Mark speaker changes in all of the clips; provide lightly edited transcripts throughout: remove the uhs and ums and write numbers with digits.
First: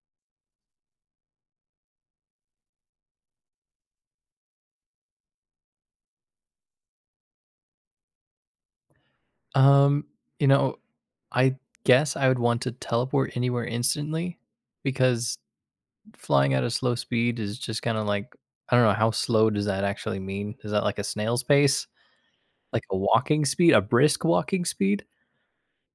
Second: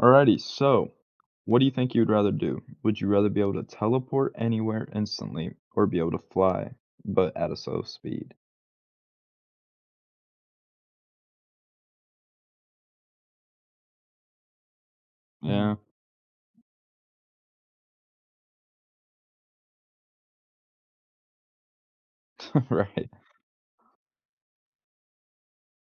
Speaker 1: Alrighty, so what do you think you'd rather do? Would you rather be able to teleport anywhere instantly or be able to fly, but at a slow speed?
Speaker 2: Um, you know, I guess I would want to teleport anywhere instantly because
Speaker 1: Mm.
Speaker 2: flying at a slow speed is just kind of like, I don't know, how slow does that actually mean? Is that like a snail's pace?
Speaker 1: Yeah,
Speaker 2: Like a
Speaker 1: right.
Speaker 2: walking speed, a brisk walking speed?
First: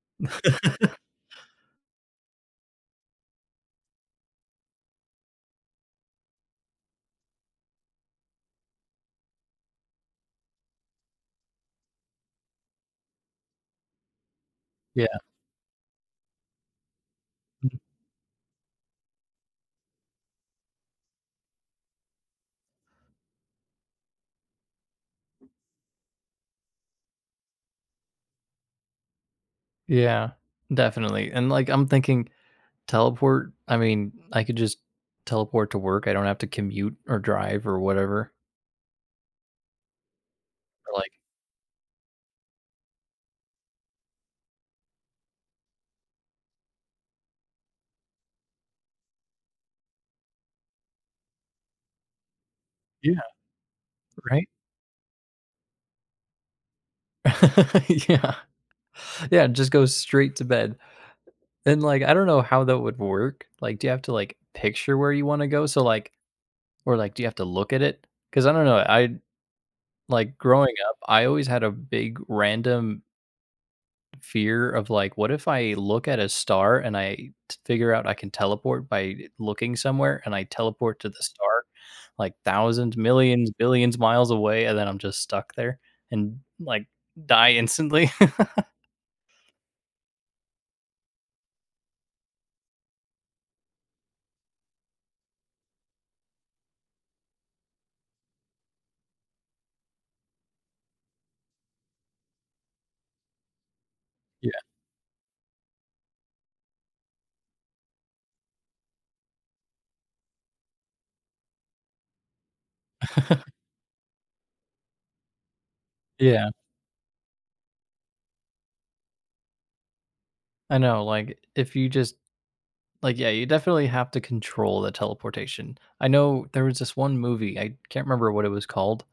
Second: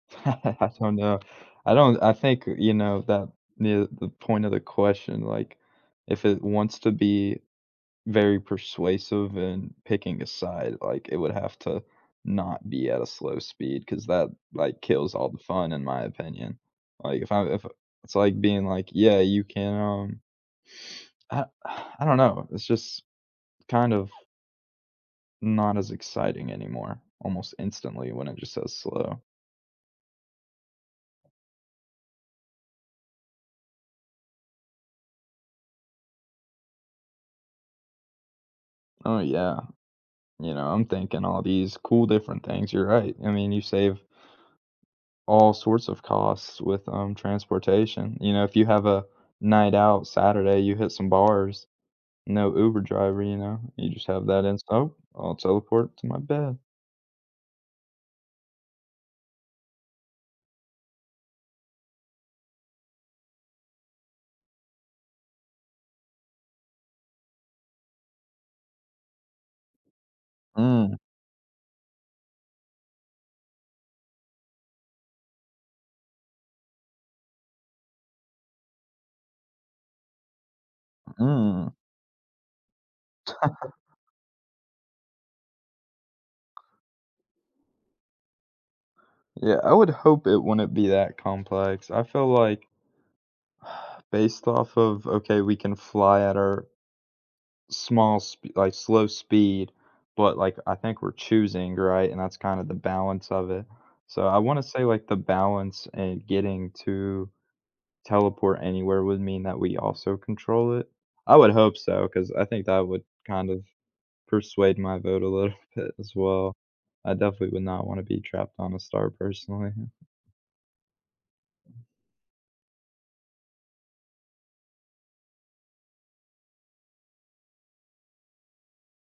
Speaker 1: I don't know. I don't, I think, that the point of the question, if it wants to be very persuasive and picking a side, like, it would have to not be at a slow speed because that, like, kills
Speaker 2: Yeah.
Speaker 1: all the fun, in my opinion. Like, if I, if
Speaker 2: Mhm.
Speaker 1: it's like being like, yeah, you can, I I don't know. It's just kind of not as exciting anymore almost instantly when it just says slow.
Speaker 2: Yeah. Definitely. And like I'm thinking teleport, I mean, I could just teleport to work. I don't have to commute or drive or whatever.
Speaker 1: Oh yeah, you know, I'm
Speaker 2: Or, like,
Speaker 1: thinking all these cool different things. You're right. I mean, you save all sorts of costs with transportation. You know, if you have a night out Saturday, you hit some bars, no Uber
Speaker 2: yeah,
Speaker 1: driver, you know. You just have that
Speaker 2: right?
Speaker 1: in oh, I'll teleport to my bed.
Speaker 2: Yeah. Yeah, just go straight to bed. And, like, I don't know how that would work. Like, do you have to, like, picture where you wanna go? So, like, or, like, do you have to look at it? Because I don't know, I like, growing
Speaker 1: Mm,
Speaker 2: up, I always had a big random fear of, like, what if I look at a star and I t figure out I can teleport by looking somewhere and I teleport to the star,
Speaker 1: mm.
Speaker 2: like, thousands, millions, billions miles away, and then I'm just stuck there and, like, die instantly?
Speaker 1: Yeah, I would hope it wouldn't be that complex. I feel like Based off of, okay, we can fly at our small sp like, slow speed, but, like, I think we're choosing, right? And that's kinda the balance of it. So, I wanna say, like, the balance and getting to teleport anywhere would mean that we also control it. I would hope so, because I think that would
Speaker 2: Yeah.
Speaker 1: kind of persuade my vote a little bit as
Speaker 2: Yeah.
Speaker 1: well. I definitely would not wanna be trapped on a star personally.
Speaker 2: I know, like, if you just like, yeah, you definitely have to control the teleportation. I know there was this one movie, I can't remember what it was called.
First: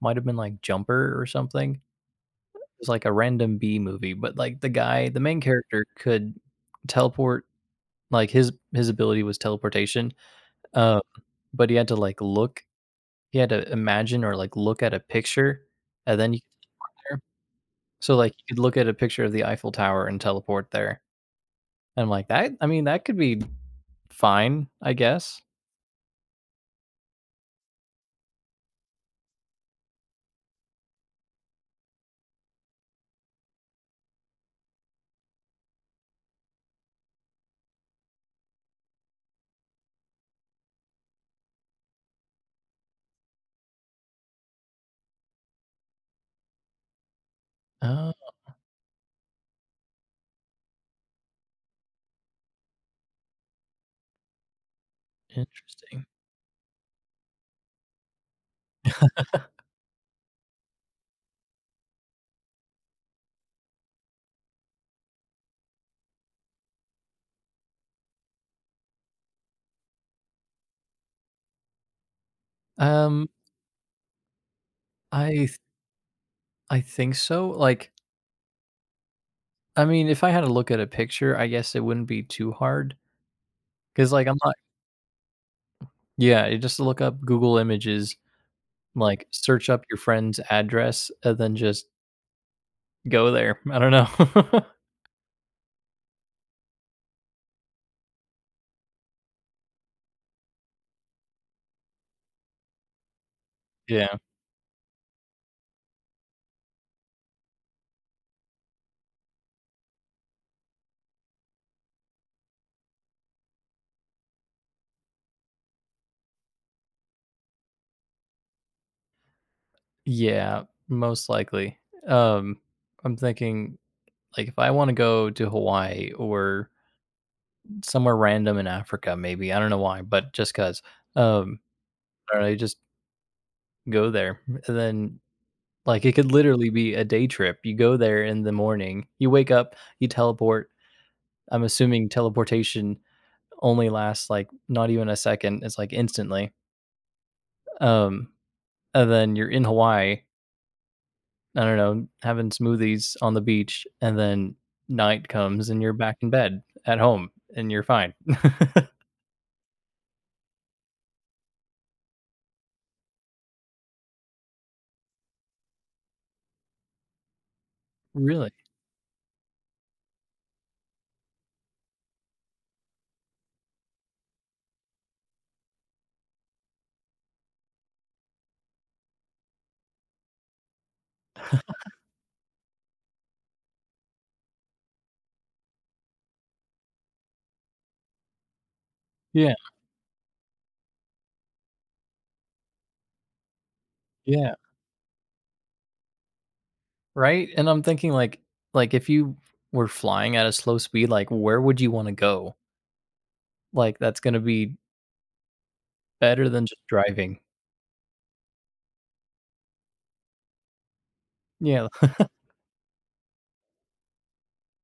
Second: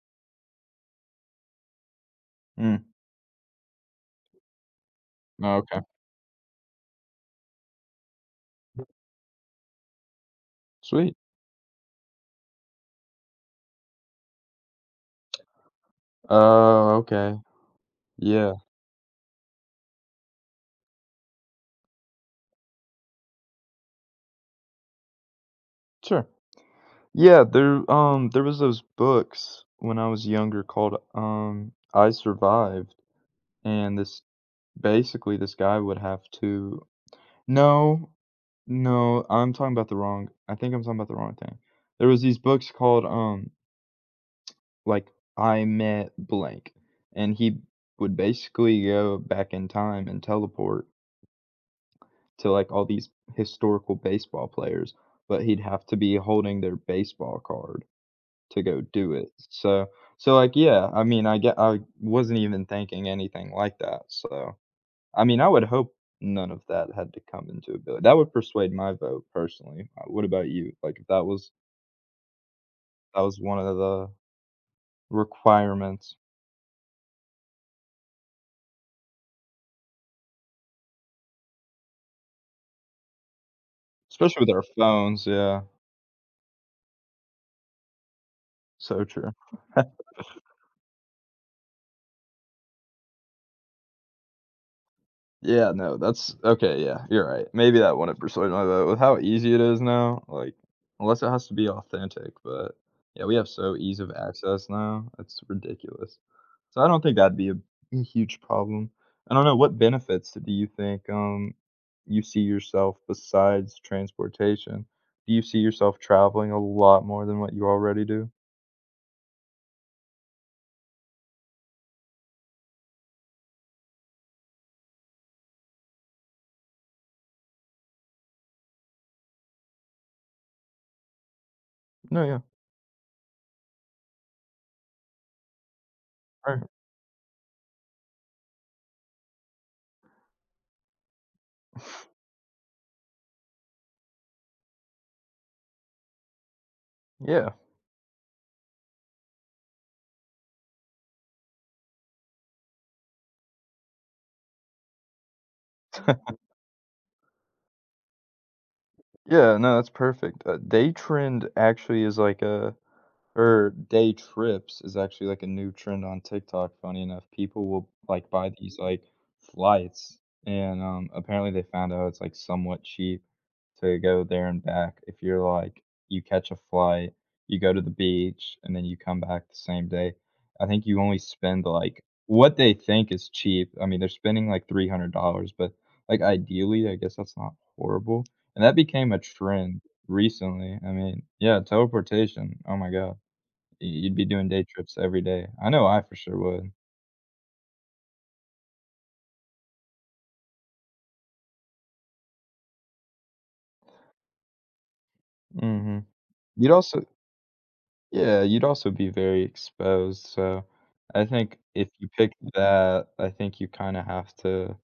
Speaker 2: Might have been like Jumper or something. It
Speaker 1: Mm,
Speaker 2: was like a random B movie, but like the guy, the main
Speaker 1: okay.
Speaker 2: character could teleport, like his ability was teleportation. Uh,
Speaker 1: Sweet.
Speaker 2: but he had to like look, he had to imagine or like look at a picture, and then you could
Speaker 1: Oh,
Speaker 2: teleport.
Speaker 1: okay.
Speaker 2: So like
Speaker 1: Yeah.
Speaker 2: you could look at a picture of the Eiffel Tower and teleport there. And I'm like that, I mean, that could be fine, I guess.
Speaker 1: Sure. Yeah, there there was those books when I was younger called I Survived and this basically this guy would have to no, no, I think I'm talking about the wrong thing. There was these books called like I Met Blank and he
Speaker 2: Oh,
Speaker 1: would basically go back in time and teleport to like all these historical baseball players, but he'd have to
Speaker 2: interesting.
Speaker 1: be holding their baseball card to go do it. So, like, yeah, I mean, I wasn't even thinking anything like that, so I mean, I would hope none of that had to come into a bill. That would persuade my vote personally. What about you? Like, if that was that
Speaker 2: Um,
Speaker 1: was one of the
Speaker 2: I th
Speaker 1: requirements,
Speaker 2: I think so, like, I mean, if I had to look at a picture, I guess it wouldn't be too hard. Cause like, I'm
Speaker 1: especially with
Speaker 2: not.
Speaker 1: our phones, yeah,
Speaker 2: Yeah, you just look up Google Images,
Speaker 1: so
Speaker 2: like,
Speaker 1: true.
Speaker 2: search up your friend's address, and then just go there. I don't know.
Speaker 1: Yeah, no, that's okay, yeah, you're right. Maybe that wouldn't persuade my vote with how easy it is now, like, unless it has to be authentic, but, yeah, we have so ease of
Speaker 2: Yeah.
Speaker 1: access now, it's ridiculous. So I don't think that'd be a huge problem. I don't know, what benefits do you think, you see yourself besides transportation? Do you see yourself traveling a lot more than what you already do?
Speaker 2: Yeah, most likely. Um, I'm thinking, like, if I wanna go to Hawaii or somewhere random in Africa, maybe, I don't know why, but just cause. um,
Speaker 1: No,
Speaker 2: I
Speaker 1: yeah,
Speaker 2: don't know, you just go there, and then like, it could
Speaker 1: all right.
Speaker 2: literally be a day trip. You go there in the morning, you wake up, you teleport. I'm assuming teleportation only lasts, like, not even a second, it's, like, instantly.
Speaker 1: Yeah.
Speaker 2: Um, and then you're in Hawaii, I don't know, having smoothies on the beach, and then night comes and you're back in bed at home, and you're fine.
Speaker 1: Yeah, no, that's perfect. Day trend actually is like a Or day trips is actually, like, a new trend on TikTok, funny enough. People will, like,
Speaker 2: Really?
Speaker 1: buy these, like, flights, and, apparently they found out it's, like, somewhat cheap to go there and back. If you're, like You catch a flight, you go to the beach, and then you come back the same day. I think you only spend, like what they think is cheap. I mean, they're spending, like, $300, but, like, ideally, I guess that's not horrible, and that became a
Speaker 2: Yeah,
Speaker 1: trend recently. I mean, yeah, teleportation, oh my god. Y You'd be doing
Speaker 2: yeah,
Speaker 1: day trips every day. I know I for sure would.
Speaker 2: right? And I'm thinking, like, if you were flying at a slow speed, like, where would you wanna go? Like, that's gonna be
Speaker 1: Mhm.
Speaker 2: better than
Speaker 1: You'd
Speaker 2: just
Speaker 1: also
Speaker 2: driving.
Speaker 1: Yeah, you'd also be very exposed, so I think if
Speaker 2: Yeah,
Speaker 1: you pick that, I think you kinda have to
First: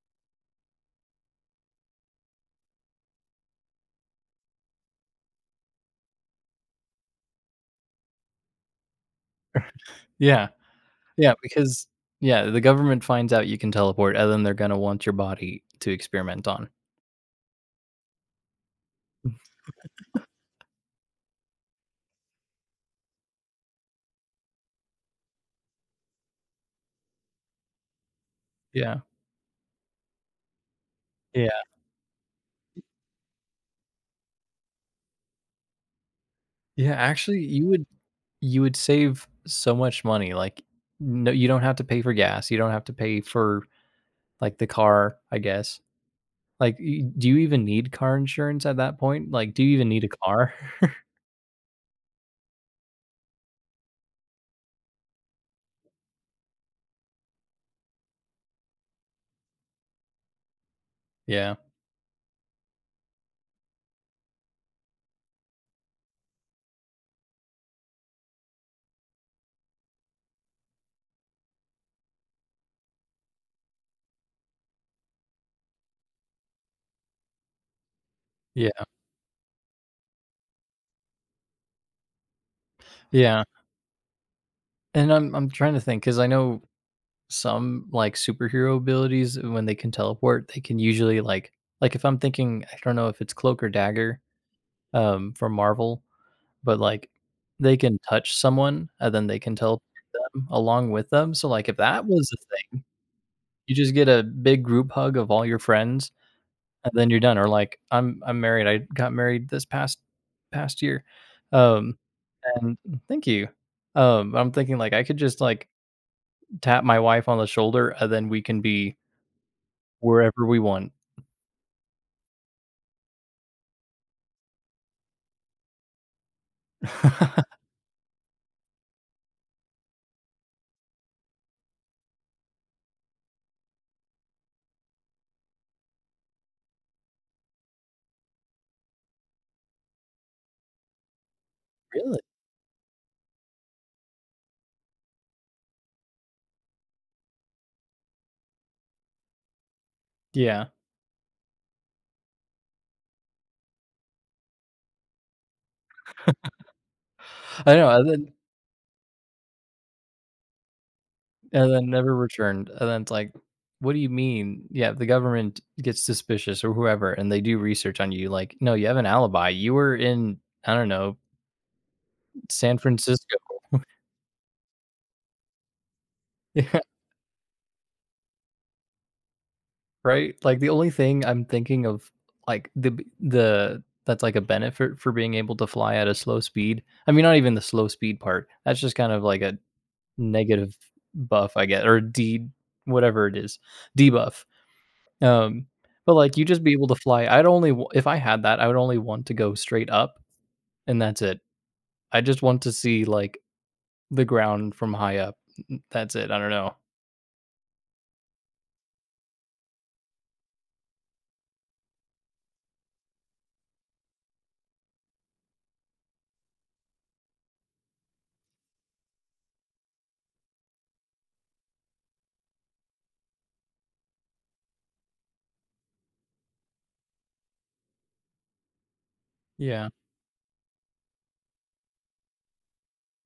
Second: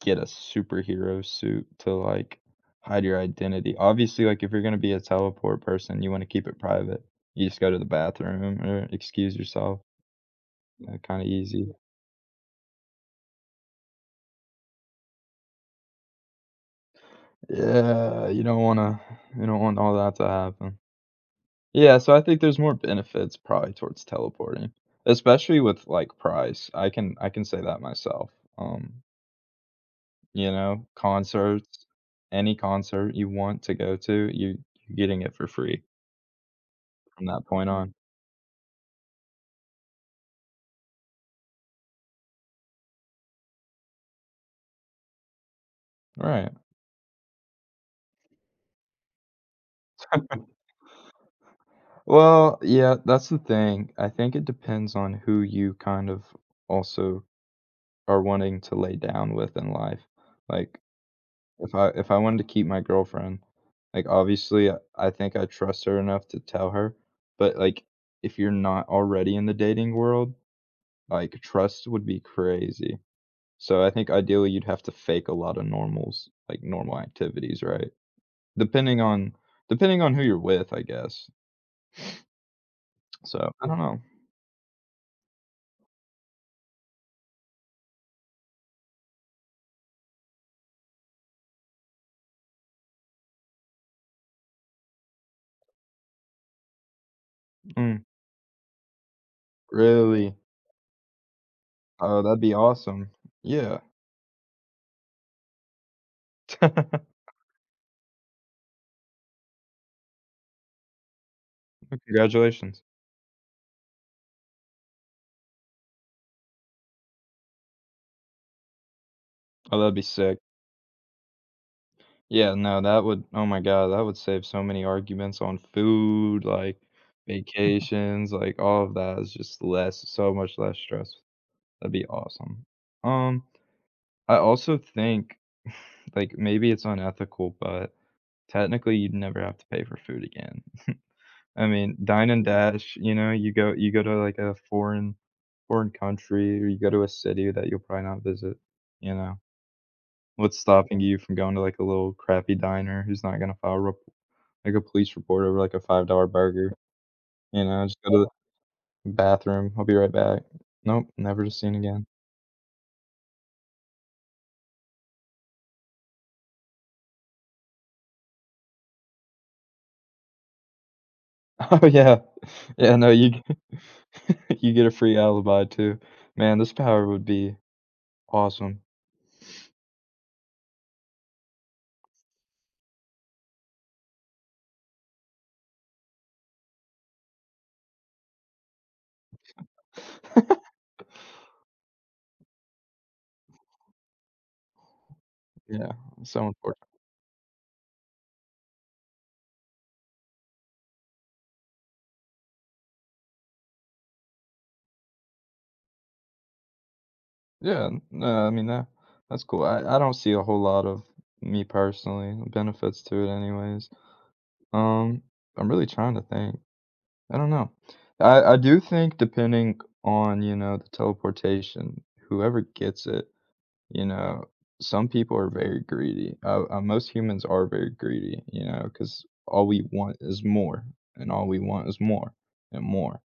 Speaker 1: get a superhero suit to, like, hide your identity. Obviously, like, if you're gonna be a teleport person, you wanna keep it private. You just go to the bathroom or excuse yourself,
Speaker 2: yeah,
Speaker 1: kinda
Speaker 2: yeah,
Speaker 1: easy.
Speaker 2: because yeah, the government finds out you can teleport, and then they're gonna want your body to experiment on.
Speaker 1: Yeah, you don't wanna you don't want all that to happen. Yeah, so I think there's more benefits probably towards teleporting, especially with, like, price. I can say that myself.
Speaker 2: Yeah,
Speaker 1: Um, you know,
Speaker 2: yeah,
Speaker 1: concerts, any concert you want to go to, you're getting it for free
Speaker 2: yeah,
Speaker 1: from
Speaker 2: actually,
Speaker 1: that
Speaker 2: you
Speaker 1: point mm.
Speaker 2: would
Speaker 1: on.
Speaker 2: you would save so much money, like, no, you don't have to pay for gas, you don't have to pay for, like, the car, I guess.
Speaker 1: Right.
Speaker 2: Like, y do you even need car insurance at that point? Like, do you even need a car?
Speaker 1: Well, yeah, that's the thing. I think it depends on who you kind of also are wanting to lay down with in life. Like
Speaker 2: Yeah,
Speaker 1: If I wanted to keep my girlfriend, like, obviously, I think I trust her enough to tell her, but, like, if you're not already in the dating world, like, trust would be crazy. So, I think ideally you'd have to fake a lot of normals, like, normal activities, right?
Speaker 2: yeah,
Speaker 1: Depending on depending on who you're with, I guess.
Speaker 2: yeah,
Speaker 1: So, I don't know.
Speaker 2: and I'm trying to think. Cause I know some like superhero abilities when they can teleport, they can usually like if I'm thinking, I don't know if it's Cloak or Dagger, from Marvel, but like they can
Speaker 1: Mm,
Speaker 2: touch someone and then they can teleport
Speaker 1: really?
Speaker 2: them along with them. So like if that
Speaker 1: Oh,
Speaker 2: was
Speaker 1: that'd
Speaker 2: a
Speaker 1: be
Speaker 2: thing,
Speaker 1: awesome.
Speaker 2: you
Speaker 1: Yeah.
Speaker 2: just get a big group hug of all your friends and then you're done. Or like I'm married. I got married this past year. Um and
Speaker 1: Congratulations.
Speaker 2: thank you. I'm thinking like I could just like tap my wife on the shoulder and then we can be
Speaker 1: Oh, that'd be sick.
Speaker 2: wherever we want.
Speaker 1: Yeah, no, that would oh my god, that would save so many arguments on food, like, vacations, like, all of that is just less so much less stress. That'd be awesome. Um, I also think, like, maybe it's unethical, but technically you'd never have to pay for food again. I mean,
Speaker 2: Really?
Speaker 1: dine and dash, you know, you go to, like, a foreign country, or you go to a city that you'll probably not visit, you know? What's
Speaker 2: Yeah.
Speaker 1: stopping you from going to, like, a little crappy diner who's not gonna file rep like, a police report over, like, a $5 burger, you
Speaker 2: I
Speaker 1: know?
Speaker 2: know,
Speaker 1: Just
Speaker 2: and
Speaker 1: go to
Speaker 2: then
Speaker 1: the bathroom, "I'll be right back." "Nope, never
Speaker 2: and
Speaker 1: seen
Speaker 2: then
Speaker 1: again."
Speaker 2: never returned, and then it's like, "What do you mean?" Yeah, the government gets suspicious or whoever, and they do research on you, like, "No, you have an alibi. You were in, I don't know,
Speaker 1: Oh, yeah.
Speaker 2: San
Speaker 1: Yeah, no,
Speaker 2: Francisco."
Speaker 1: you you get a free alibi too. Man, this
Speaker 2: Yeah,
Speaker 1: power would be awesome.
Speaker 2: right? Like, the only thing I'm thinking of, like, the that's, like, a benefit for being able to fly at a slow speed, I mean, not even the slow speed part. That's just kind of like a negative buff, I guess, or D whatever it is, debuff. Um,
Speaker 1: Yeah,
Speaker 2: but like you
Speaker 1: so
Speaker 2: just be able
Speaker 1: important.
Speaker 2: to fly. I'd only if I had that, I would only want to go straight up, and that's it. I just want to see like the ground from high up. That's it. I don't know.
Speaker 1: Yeah, no, I mean, that's cool. I don't see a whole lot of me personally, benefits to it anyways. Um, I'm really trying to think. I don't know. I do think depending on, you know, the teleportation, whoever gets it, you know, some people are very greedy. Most humans are very greedy, you know, because all we
Speaker 2: Yeah,
Speaker 1: want is more, and all we want is more and more.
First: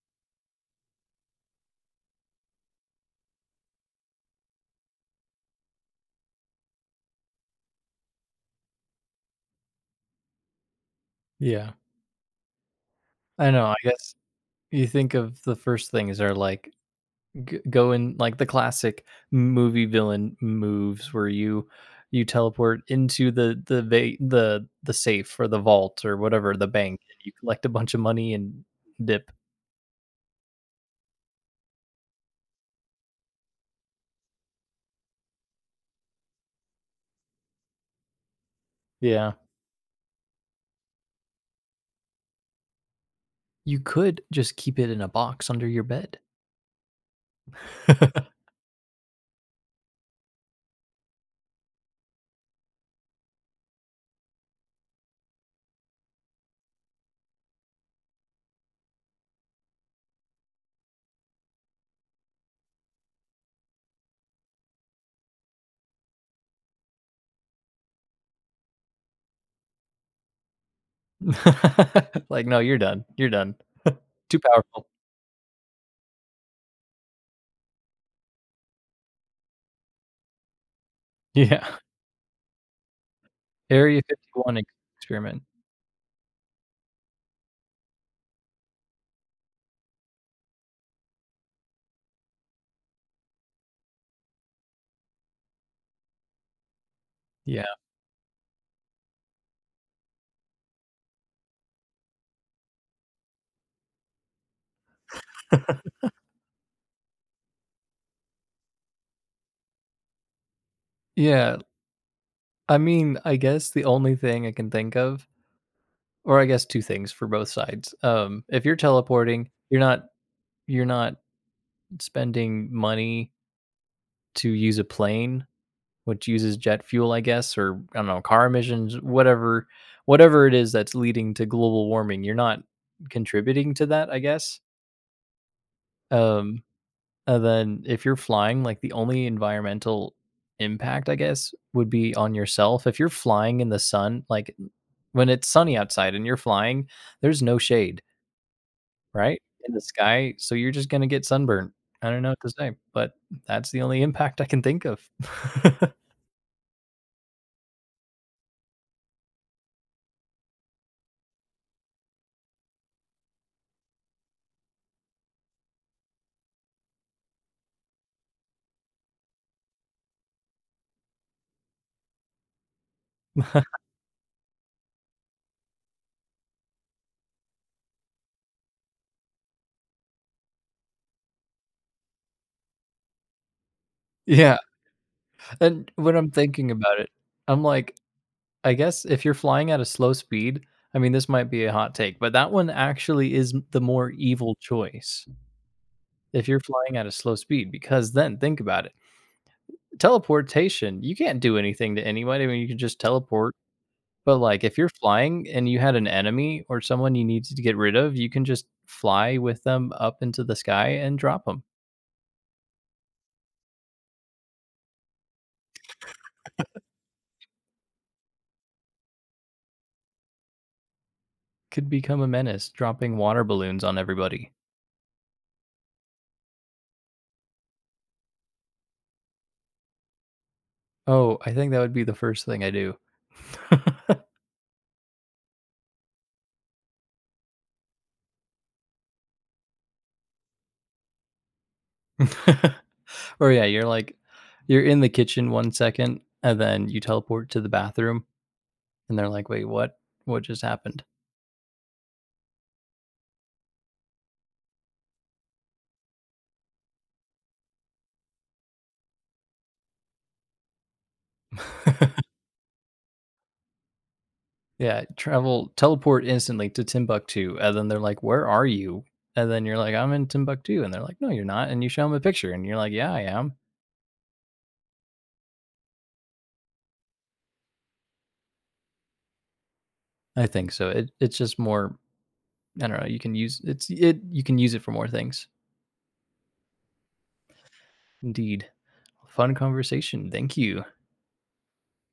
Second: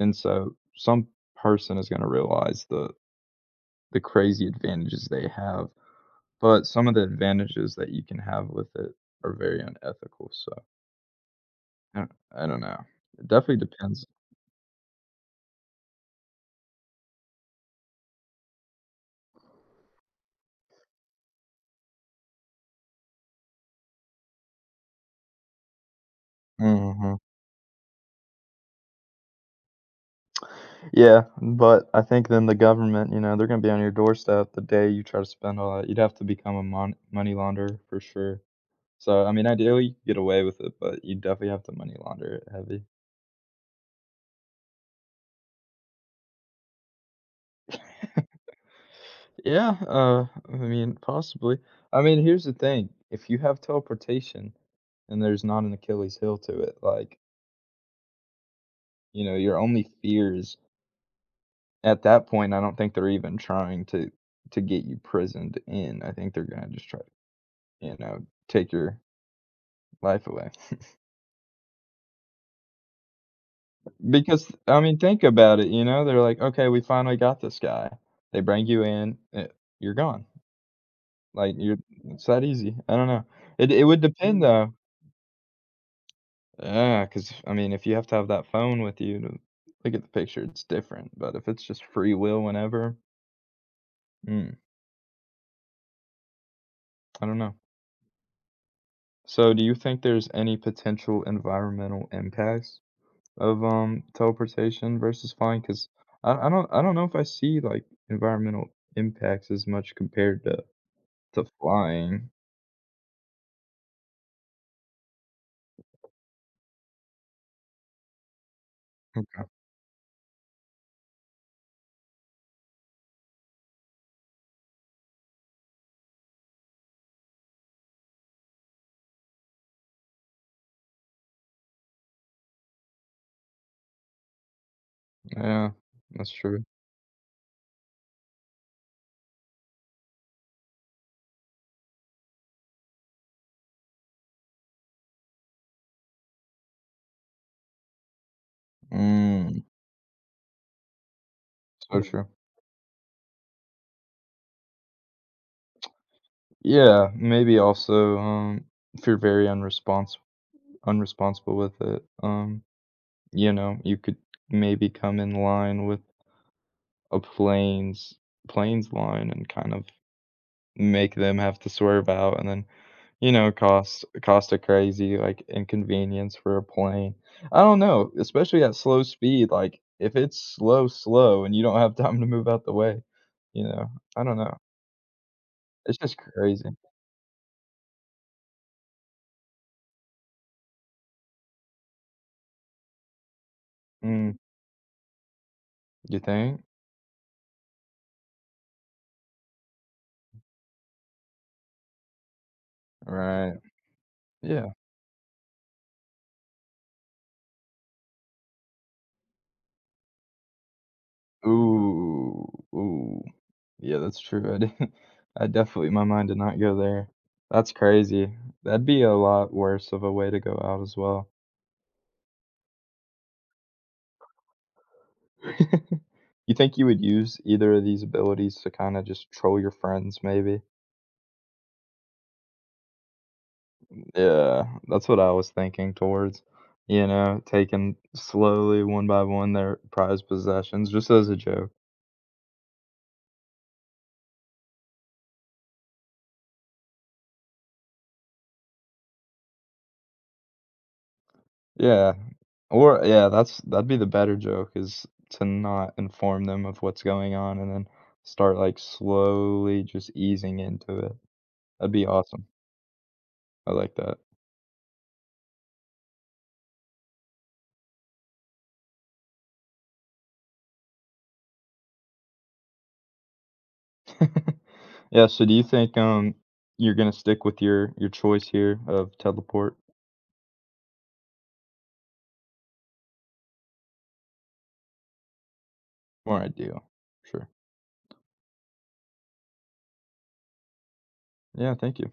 Speaker 1: And so some person is gonna realize the crazy advantages they have, but some of the advantages that you can have with it are very unethical, so
Speaker 2: yeah.
Speaker 1: I don't know. It
Speaker 2: I
Speaker 1: definitely
Speaker 2: know. I
Speaker 1: depends.
Speaker 2: guess you think of the first things are like go in like the classic movie villain moves where you teleport into the safe or the vault or whatever, the bank,
Speaker 1: Mhm.
Speaker 2: and you collect a bunch of money and dip.
Speaker 1: Yeah, but I think then the government, you know, they're gonna be on your doorstep the day you try to spend all that. You'd have to become a money launderer for sure. So, I
Speaker 2: Yeah,
Speaker 1: mean, ideally, you could get away with it, but you definitely have to money launder it heavy.
Speaker 2: you could just keep it in a box under your bed.
Speaker 1: Yeah, I mean, possibly. I mean, here's the thing. If you have teleportation and there's not an Achilles heel to it, like, you know, your only fears at that point, I don't think they're even trying to get you prisoned in. I think they're gonna just try, you know, take your life away.
Speaker 2: Like, no, you're done, you're done. Too
Speaker 1: Because, I
Speaker 2: powerful.
Speaker 1: mean, think about it, you know, they're like, "Okay, we finally got this guy." They bring you in, eh, you're gone. Like,
Speaker 2: Yeah,
Speaker 1: you're It's that easy. I don't know. It would
Speaker 2: area
Speaker 1: depend,
Speaker 2: 51
Speaker 1: though.
Speaker 2: experiment.
Speaker 1: Yeah, because I mean, if you have to have that phone with you to look at the picture, it's different, but if it's just free will whenever, mm, I don't know.
Speaker 2: Yeah.
Speaker 1: So, do you think there's any potential environmental impacts of, teleportation versus flying? Because I don't know if I see, like, environmental impacts as much compared to
Speaker 2: Yeah,
Speaker 1: flying.
Speaker 2: I mean, I guess the only thing I can think of, or I guess two things for both sides. If you're
Speaker 1: Hmm,
Speaker 2: teleporting, you're not spending money to use a plane, which uses jet fuel, I guess, or I don't know, car emissions, whatever it is that's leading to global warming, you're not contributing to that, I guess.
Speaker 1: yeah, that's
Speaker 2: Um,
Speaker 1: true.
Speaker 2: and then if you're flying, like, the only environmental impact, I guess, would be on yourself. If you're flying in the sun, like, when it's sunny outside and you're flying, there's no shade. Right?
Speaker 1: Mm.
Speaker 2: In the sky, so you're just gonna get sunburned.
Speaker 1: So
Speaker 2: I don't
Speaker 1: true.
Speaker 2: know what to say, but that's the only impact I can think of.
Speaker 1: Yeah, maybe also, if you're very unresponsible, unresponsible with it, you know, you could maybe come in line with a plane's line and kind of make them have to swerve out and then you know, cost a crazy, like, inconvenience for a plane. I don't know, especially at slow speed, like, if it's slow, slow, and you don't have time to move out the way, you know, I don't know.
Speaker 2: Yeah, and
Speaker 1: It's
Speaker 2: when
Speaker 1: just
Speaker 2: I'm thinking
Speaker 1: crazy.
Speaker 2: about it, I'm like, I guess if you're flying at a slow speed, I mean, this might be a hot take, but that one actually is the more
Speaker 1: Mm,
Speaker 2: evil choice
Speaker 1: you
Speaker 2: if
Speaker 1: think?
Speaker 2: you're flying at a slow speed, because then think about it. Teleportation, you can't do anything to anybody, I mean, you can just teleport.
Speaker 1: Right.
Speaker 2: But, like,
Speaker 1: Yeah.
Speaker 2: if you're flying and you had an enemy or someone you needed to get rid of, you can just fly with them up into the sky and drop them.
Speaker 1: Ooh, ooh. Yeah, that's true. I didn't I definitely my mind did not go there. That's crazy. That'd be a lot worse of a way to go out as well.
Speaker 2: Could become a menace, dropping water balloons on everybody.
Speaker 1: You think you would use either of these abilities to kinda just troll your friends maybe?
Speaker 2: Oh, I think that would be the first thing I do.
Speaker 1: Yeah, that's what I was thinking towards, you know, taking slowly one by one their prized possessions just as a joke.
Speaker 2: Or, yeah, you're, like, you're in the kitchen 1 second, and then you teleport to the bathroom, and they're like, "Wait, what? What just happened?"
Speaker 1: Yeah, yeah, that's that'd be the better joke is to not inform them of what's going on and then start, like, slowly just easing into it. That'd be awesome. I like that.
Speaker 2: Yeah, travel teleport instantly to Timbuktu, and then they're like, "Where are you?" And then you're like, "I'm in Timbuktu," and they're like, "No, you're not." And you show them a picture, and you're like, "Yeah, I am."
Speaker 1: Yeah, so do you think, you're gonna stick with your choice here of teleport?
Speaker 2: I think so. It, it's just more. I don't know. You can use it's it. You can use it for more things.
Speaker 1: Or I do. Sure.
Speaker 2: Indeed, fun conversation. Thank you.
Speaker 1: Yeah, thank you.